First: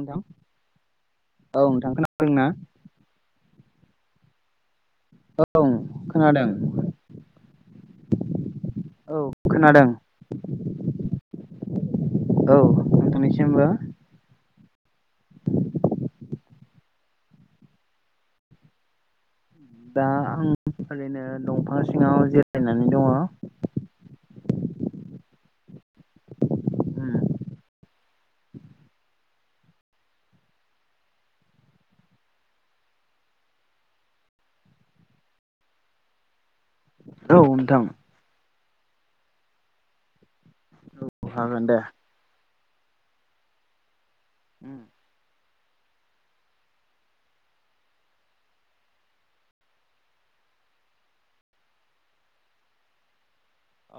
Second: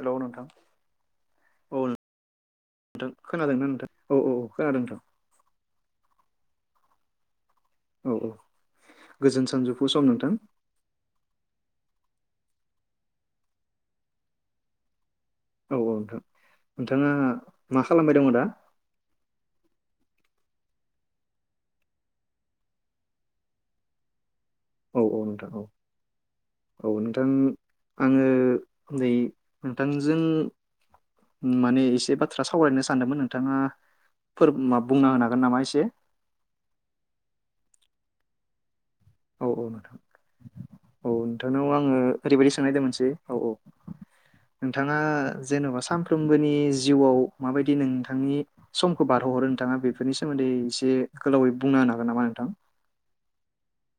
हेल' नोंथां औ नोंथां खोनादोंना नोंथां खोनादों नों? औ औ अ खानादों नोंथां। औ खोनादों? औ औ औ गोजोन खोनादों सानजौफु सम नोंथां। औ नोंथांनिसिम्बो। औ औ नोंथां नोंथाङा मा खालामबाय दङ दा? दा आं ओरैनो दंफां सिङाव जिरायनानै दङ। औ औ नोंथां औ। औ नोंथां आङो उन्दै नोंथांजों माने एसे बाथ्रा सावरायनो सानदोंमोन नोंथाङा फोर मा बुंना होन हागोन नामा एसे? औ नोंथां। औ औ नोंथां औ नोंथांनाव हागोन दे आङो ओरैबायदि सोंनायदोंमोनसे औ औ। नोंथाङा जेन'बा सानफ्रोमबोनि जिउआव माबायदि नोंथांनि समखौ बारहोहरो नोंथाङा बेफोरनि सोमोन्दै एसे गोलावै बुंना होनो हागोन नामा नोंथां?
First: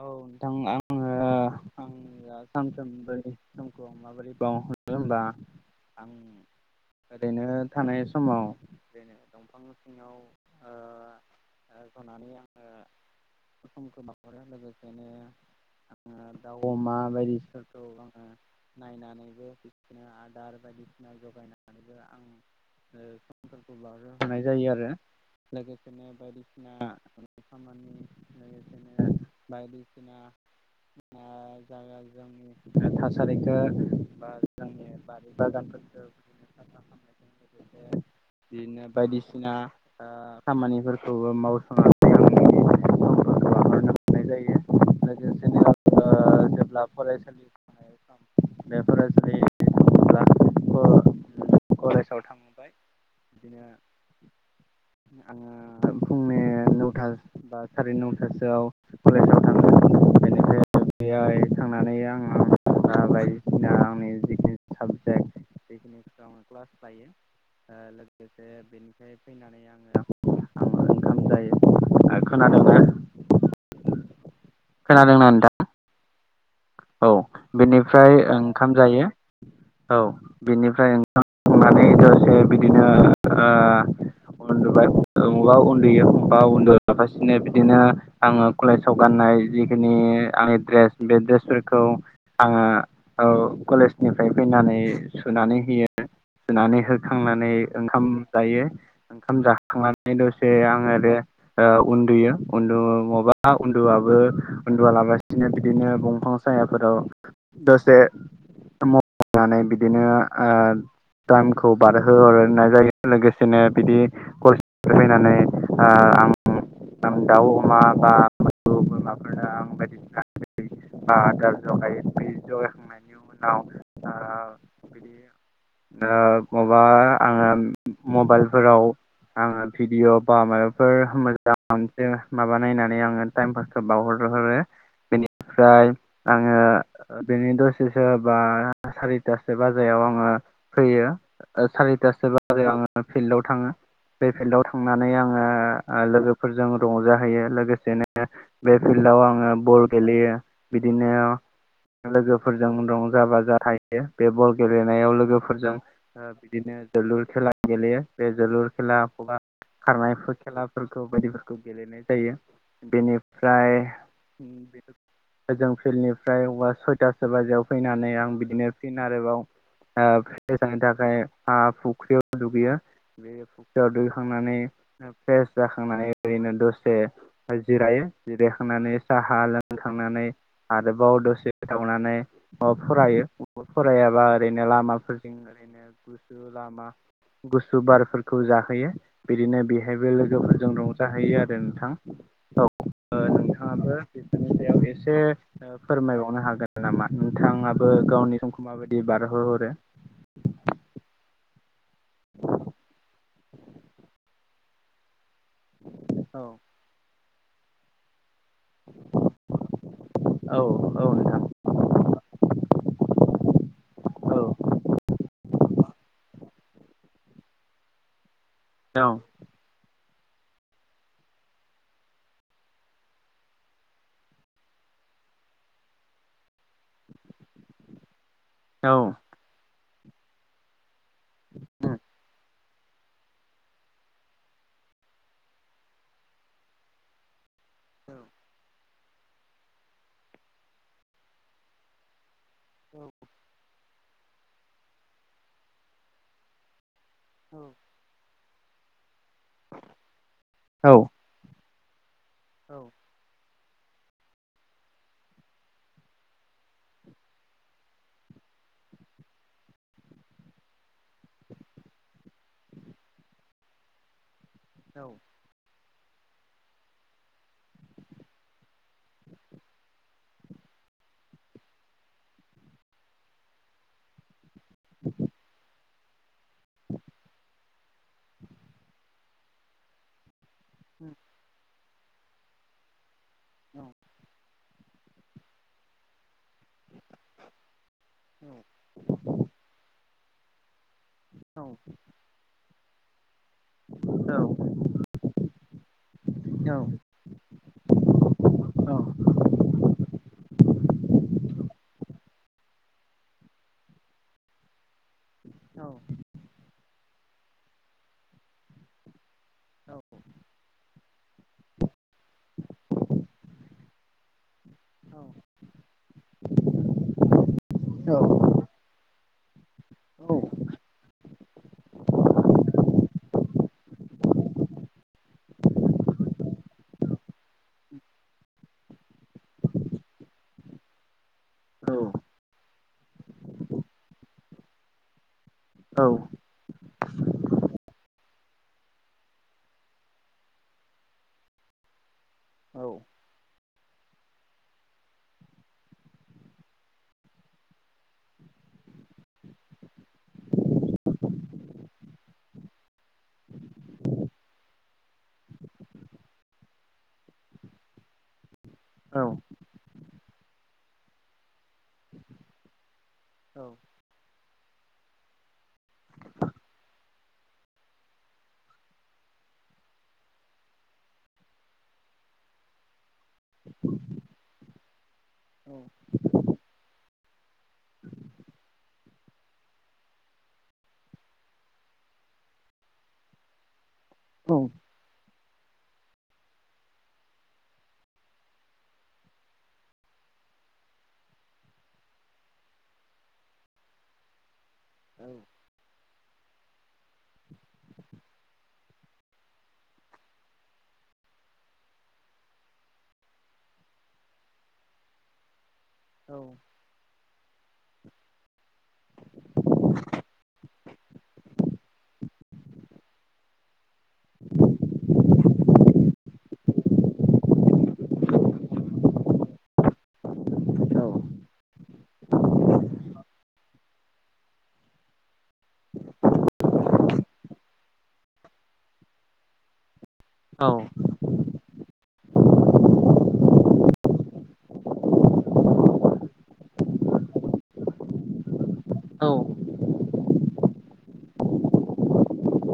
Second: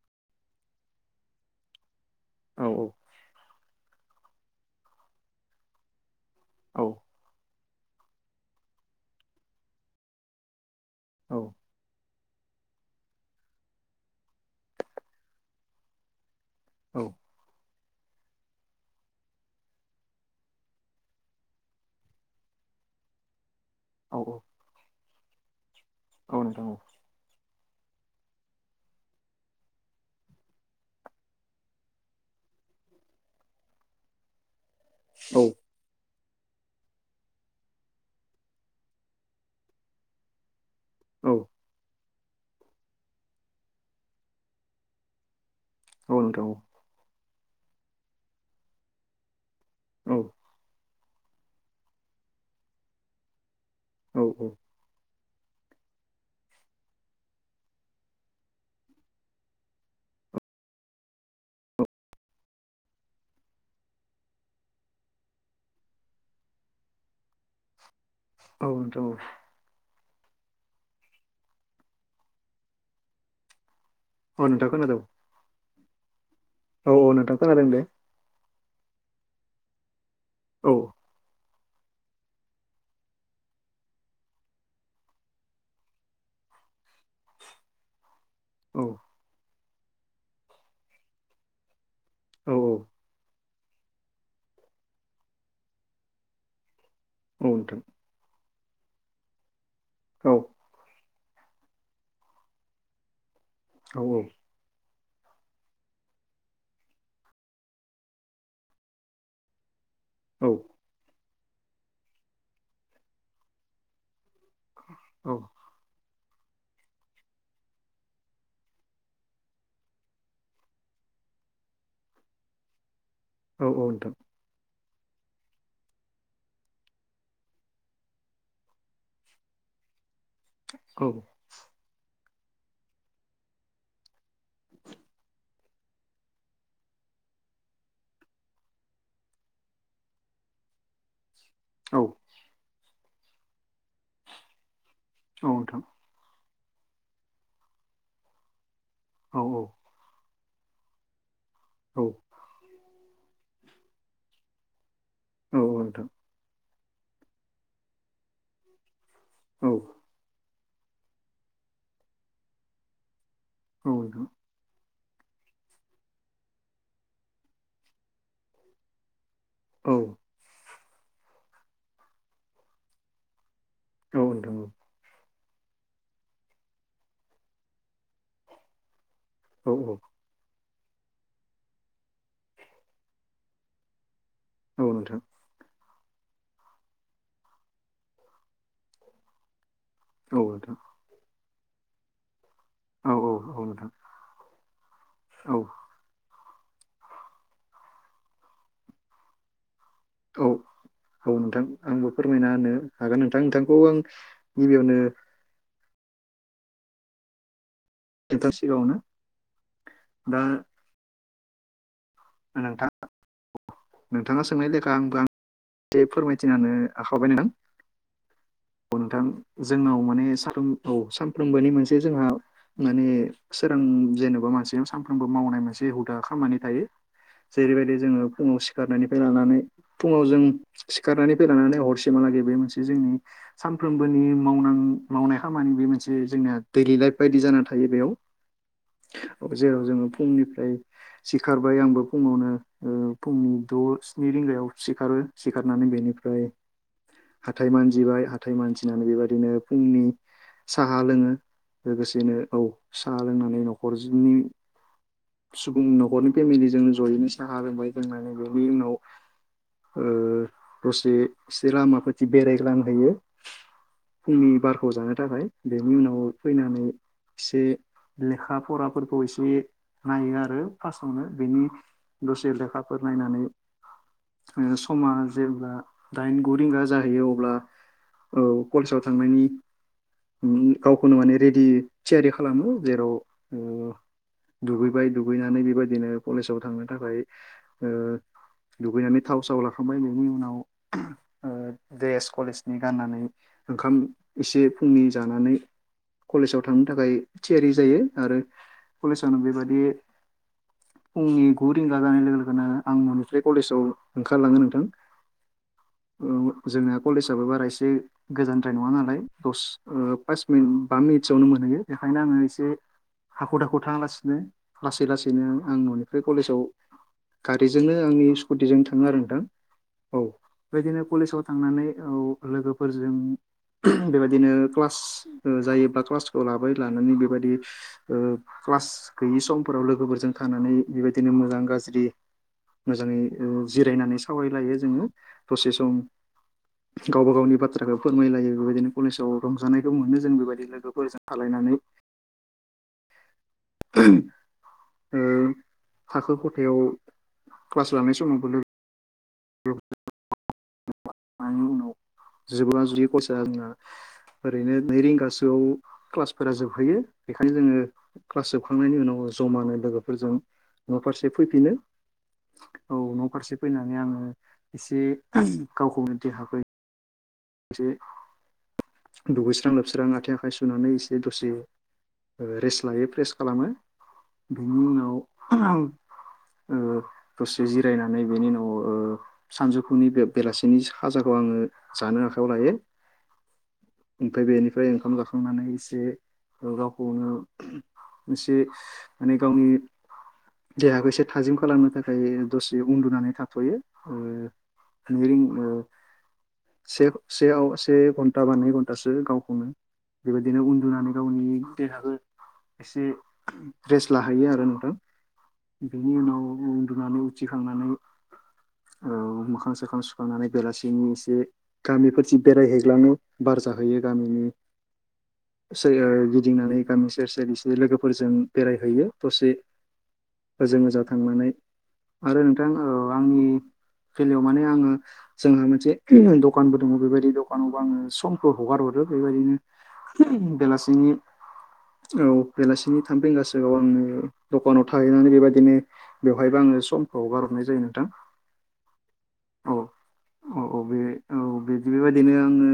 औ नोंथां आङो आंनिया औ औ सानफ्रोमबोनि समखौ माबोरै [unintelligible] हरो होनबा आं औ ओरैनो थानाय समाव जेनेबा दंफां सिङाव ओ औ। होननानै आङो समखौ बहरो लोगोसेनो आङो दाउ औ अमा बायदिसि नायनानैबो बिदिनो आदार बायदिसिना जगायनानैबो आं ओ फोरखौ बो औ हानाय जायो आरो लोगोसेनो औ नोंथां बायदिसिना खामानि लोगोसेनो बायदिसिना आ जागा जोंनि थासारिखौ बा जोंनि बारि औ बागानफोरखो साफाखामनायजों लोगोसे बिदिनो बायदिसिना ओ खामानि खौबो औ मावस' नाय जायो लोगोसेनो औ ओ नोंथां औ जेब्ला फरायसालि [inaudible] बेफोर फरायसालि औ। थाङोब्ला कलेजाव थांबाय बिदिनो औ औ। आङो फुंनि नौथा बा सारि नौथासोआव कलेजाव थाङो आ [inaudible] बेनिफ्राय बेहाय थांनानै आङो बायदिसिना आंनि जिखि साबजेक्ट बेखिनिखौ आङो क्लास लायो। ओ लोगोसे औ नोंथां औ बेनिफ्राय फैनानै आङो आंङो ओंखाम जायो ओ खोनादोंना? अ नोंथां खोनादों। खोनादोंना नोंथां औ नोंथां खोनादों दे बेनिफ्राय ओंखाम जायो। औ औ बिनिफ्राय ओंखाम संनानै दसे बिदिनो ओ उन्दुबाय मबा उन्दुयो मबा उन्दुफासिनो बिदिनो आङो औ कलेजाव गाननाय जिखिनि आंनि दड्रेस बे दड्रेसफोरखौ औ आङो औ कलेजनिफ्राय फैनानै सुनानै होयो सुनानै हो औ खांनानै नोंथां ओंखाम जायो ओंखाम जाखांनानै औ दसे आङो रेज ओ उन्दुयो उन्दु माबा औ उन्दुआबो उन्दुालाबासि बिदिनो बिदिनो दंफां सायाफोराव दसे मबाइल नायनानै बिदि बिदिनो औ ओ दामखौ बारहोरनाय जायो लोगोसेनो बिदि कलेजनिफ्राय औ फैनानै ओ आं उम आं दाउ अमा बा मोसौ बोरमाफोरनो आं बायदिसिना आदार होयो। ओ आदार जगायो बे जगाखांनायनि उनाव औ नोंथां औ औ नोंथां ओ बिदि [inaudible] ओ माबा आङो मबाइलफोराव आङो भिडिअ' बा माबाफोर औ मोजांसै माबा नायनानै आङो टाइम पासखौ बावहरोहरो बेनिफ्राय आङो बेनि दसेसो बा सारिथासो बाजायाव आङो फैयो। [unintelligible] औ नोंथां औ नोंथां सारिथासो बाजै आङो फिल्डाव थाङो बे फिल्डाव थांनानै औ औ नोंथां औ आङो नोंथां औ नोंथां औ लोगो फोरजों रंजाहैयो लोगोसेनो बे फिल्डाव औ आङो नोंथां बल गेलेयो। बिदिनो लोगोफोरजों रंजा बाजा थायो। बे बल गेले नायाव लोगोफोरजों बिदिनो जोलुर खेला गेलेयो बे जोलुर खेला बा खारनाय खेलाफोरखौ बायदिफोरखौ गेलेनाय जायो। बेनि फ्राय बे ओजों फिल्डनिफ्राय सयतासो बाजियाव फैनानै आं बिदिनो फिन आरोबाव ओ फ्रेस जानो थाखाय आ फुख्रियाव दुगैयो। बे याव औ दैखांनानै फ्रेस जाखांनानै ओरैनो दसे जिरायो जिरायखांनानै साहा लोंखां आरोबाव दसे थावनानै फरायो फरायाबा ओरैनो लामाफोरजों ओरैनो गुसु लामा गुसु बारफोरखौ जाहोयो। बिदिनो बे बेहायबो लोगोफोरजों रंजाहैयो आरो नोंथां। औ नोंथाङाबो बेफोर एसे फोरमाय बावनो हागोन नामा नोंथाङाबो गावनि समखौ माबायदि बारहोहरो? औ औ नोंथां आंबो फोरमायना होनो हागोन नोंथां नोंथांखौ आं गिबियावनो औ नोंथां सिगाङावनो औ दा औ नोंथां। नोंथां नोंथाङा सोंनाय लेखा आंबो आं जे फोरमाय थिनानो आखाय [unintelligible] औ नोंथां जोंनाव औ [unintelligible] सानफ्रोबोनि मोनसे जोंहा माने सोरां जेनबा मानसि नाव सानफ्रोमबो मावनाय मोनसे हुदा खामानि थायो। जेरैबायदि जोंङो फुङाव औ सिखारनायनिफ्राय लानानै फुंङाव जों सिखारनानै फैलानानै हरसेमहालागै बे मोनसे जोंनि सानफ्रोमबोनि मावनां मावनाय खामानि बे मोनसे जोंनिया दैलि लाइफ बायदि जाना थायो बेयाव। जेराव जोंङो फुंनिफ्राय सिखारबाय आंबो फुङावनो फुंनि द स्नि रिंगायाव सिखारो सिखारनानै बेनिफ्राय हाथाय मानजिबाय हाथाय मानजिनानै बेबायदिनो फुंनि साहा लोंङो। लोगोसेनो औ साहा लोंनानै न' खरनि सुबुं न'खरनि फेमिलिजों जयैनोसाहा लोंबाय लोंनानै बेनि उनाव ओ दसे एसे लामाफोरथि बेरायग्लांहैयो। फुंनि बारखौ जानो थाखाय बेनि उनाव फैनानै एसे लेखा फराफोरखौ एसे नायो आरो फास्स्आवनो बेनि दसे लेखाफोर नायनानै समा जेब्ला दाइन गु रिंगा जाहैयो अब्ला कलेजाव थांनायनि गावखौनो माने रेडि थियारि खालामो। जेराव दुगैबाय दुगैनानै बेबायदिनो कलेजाव थांनो थाखाय दुगैनानै थाव साव लाखांबाय बिनि उनाव द्रेस कलेजनि गाननानै ओंखाम एसे फुंनि जानानै कलेजाव औ थांनो थाखाय थियारि जायो। आरो नोंथां कलेजावनो बेबादि फुंनि गु जानाय लोगो लोगोनो आं न'निफ्राय कलेजाव ओंखारलांङो नोंथां। औ जोंना कलेजाबबो बारा एसे गोजानद्राय नंङा नालाय दस पास मिनिट बा मिनिटसोआवनो मोनो बेखायनो आंङो एसे हाख दाखु थांङालासिनो लासै लासैनो आं ननिफ्राय कलेजाव गारिजोंनो आंनि स्कुटिजों थाङो आरो थां औ बेदिनो कलेजाव थांनानै औ लोगोफोरजों [unintelligible] बेबायदिनो क्लास जायोब्ला क्लासखौ लाबाय लानानै बेबायदि ओ क्लास गैयि समफोराव लोगोफोरजों थानानै बेबायदिनो मोजां गाज्रि मोजाङै जिरायनानै सावरायलायो जोङो दसे सम गावबा गावनि बाथ्राखौ फोरमायलायो बेबायदिनो कलेजाव रंजानायखौ मोनो जों बेबायदि लोगोफोरजों थालायनानै [inaudible] औ [unintelligible] ओ थाखो खथायाव क्लास लानाय समावबो लोगो [unintelligible] उनाव जोबा जुदि खरसा जोंना ओरैनो नै रिंगासोआव क्लासफोरा जोबहैयो बेखायनो जोङो क्लास जोब खांनायनि उनाव जमानो लोगोफोरजों न फारसे फैफिनो औ फारसे फैनानै आङो इसे गावखौनो देहा फै इसे दुगैस्रां लोबस्रां आथें आखाइ सुनानै इसे दसे रेस लायो फ्रेस खालामो बिनि उनाव [unintelligible] ओ दसे जिरायनानै बेनि उनाव ओ सानजौफुनि बे बेलासिनि खाजाखौ आङो जानो आ खायाव लायो ओमफाय बेनिफाय ओंखाम जाखांनानै इस मोनसे गावखौनो मोनसे माने गावनि देहाखौ एसे थाजिम खालामनो थाखाय दसे उन्दुनानै थाथ'यो। [unintelligible] से सेयाव से घन्टा बा नै घन्टासो गावखौनो बेबायदिनो उन्दुनानै गावनि देहाखौ इसे रेस लाहैयो आरो नोंथां। बेनि उनाव उन्दुनानै उथिखांनानै औ मोखां सोखां सुखांनानै बेलासिनि इसे गामिफोर जि बेरायहैगलाङो बार जाहैयो गामिनि [unintelligible] गिदिंनानै गामि सेर सेर इसे लोगोफोरजों बेरायहैयो दसे ओजों ओजा थांनानै आरो नोंथां ओ आंनि फेलायाव माने आङो जोंहा मोनसे [unintelligible] दखानबो दङ बेबायदि दखानावबो आङो समखौ हगार हरो बेबायदिनो [unintelligible] बेलासिनि औ बेलासिनि थाम रिंगासोआव आङो दखानाव थाहैनानै बेबायदिनो बेवहायबो आङो स फ्राव गारहरनाय जायो नोंथां। औ औ औ बे औ बिदि बेबायदिनो आङो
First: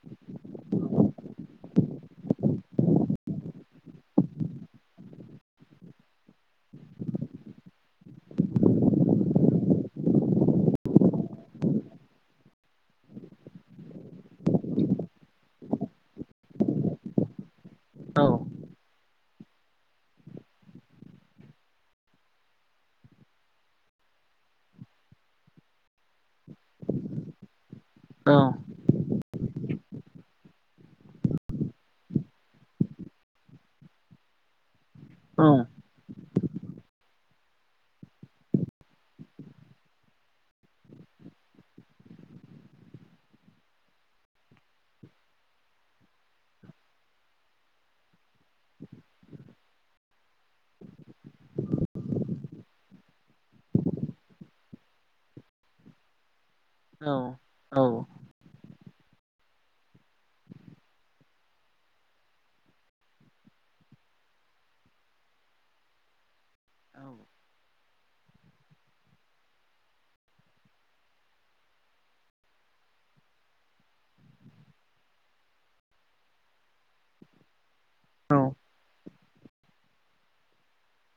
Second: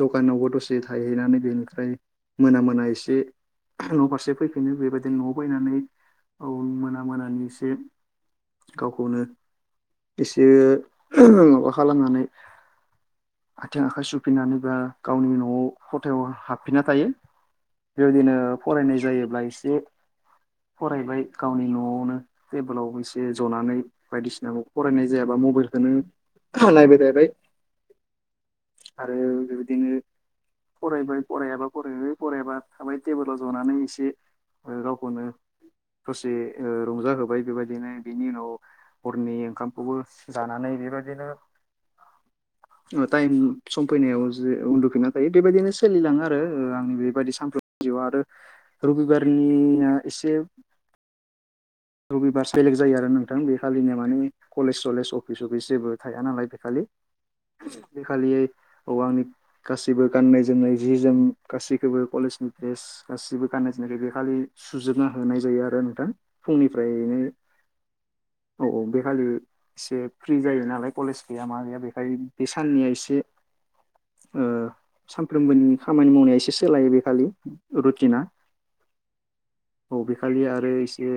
दखानावबो दसे थाहैनानै बेनिफ्राय मोना मोना इसे न'फारसे फैफिनो बेबायदिनो न'आव फैनानै औ मोना मोनानि इसे गावखौनो इसे [unintelligible] माबा खालामनानै आथिं आखाइ सुफिननानै बा गावनि न'आव खथायाव हाबफिनना थायो। बेबायदिनो फरायनाय जायोब्ला इसे फरायबाय गावनि न'आवनो टेबोलाव इसे जनानै बायदिसिनाखौ फरायनाय जायाबा मबाइल बेनो [unintelligible] नायबाय थायबाय आरो बेबायदिनो फरायबाय फरायाबा फरायबाय फरायाबा थाबाय टेबोलाव जनानै इसे ओ रावखौनो दसे रंजाहोबाय बेबायदिनो बेनि उनाव हरनि ओंखामखौबो जानानै बेबायदिनो [inaudible] टाइम सम फैनायाव जे उन्दुफिननानै थायो बेबायदिनो सोलिलाङो आरो आंनि बेबायदि सानफ्रोम आरो रबिबारनिआ इसे रबिबार्स बेलेग जायो आरो नोंथां, बे खालिनिया माने कलेज-सलेज अफिस-सफिस जेबो थाया नालाय बे खालि बे खालि औ आंनि गासैबो गाननाय-जोमनाय, जि-जोम गासैखौबो कलेजनि द्रेस गासिबो गाननाय जोमनाय- खौ बेखालि सुजोबना होनाय जायो आरो नोंथां फुंनिफ्रायनो। औ औ, बेखालि एसे फ्रि जायो नालाय कलेज गैया मा गैया बेखाय बे साननिया एसे ओ सानफ्रोमबोनि खामानि मावनाया एसे सोलायो बे खालि। रुटिना, औ बेखालि आरो एसे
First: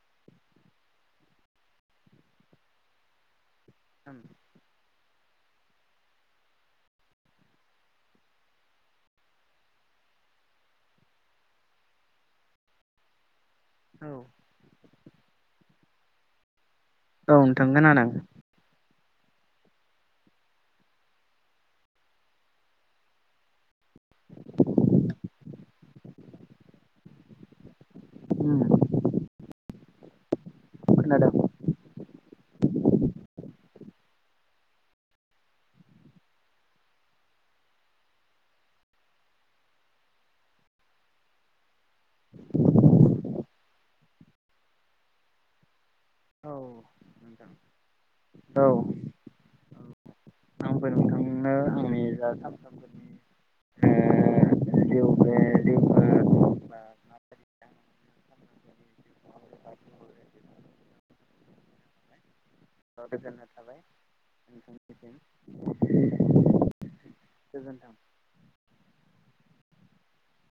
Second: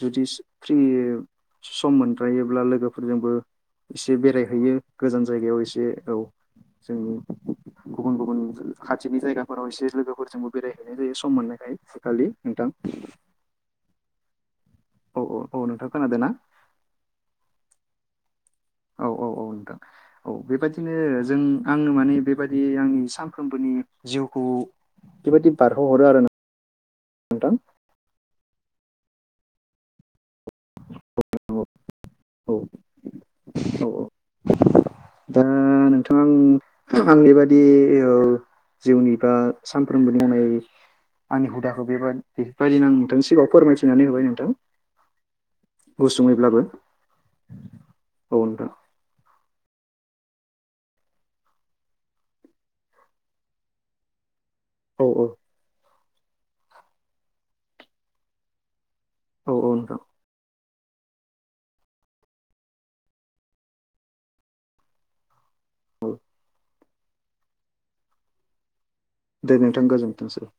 जुदि फ्रि सम मोनद्रायोब्ला लोगोफोरजोंबो एसे बेरायहैयो गोजान जायगायाव एसे औ जोंनि गुबुन गुबुन खाथिनि जायगाफोराव एसे लोगोफोरजोंबो बेरायहैनाय जायो सम मोननायखाय बेखालि नोंथां। [unintelligible] औ। औ औ, औ नोंथां खोनादों ना? औ नोंथां खोनादों। औ औ औ नोंथां, औ बेबायदिनो जों आङो माने बेबायदि आंनि सानफ्रोमबोनि जिउखौ बेबायदि बारहोहरो आरो नों- थां। खोनादों औ औ औ औ। दा नोंथां आंनि बादि औ जिउनि बा सानफ्रोमबो बुंनाय आंनि हुदाखौ बेबा-बेफोरबायदिनो आं नोंथांनि सिगाङाव फोरमायथिनानै होबाय नोंथां गुसुङैब्लाबो। औ। दा आंनि जा सानफ्रोमबोनि ओ औ जिउ औ बे जिउखौ बा माबायदि औ औ नोंथां। अ' गोजोननाय थाबाय। नोंथांनिसिम औ। गोजोन्थों। दे नोंथां गोजोनथोंसै।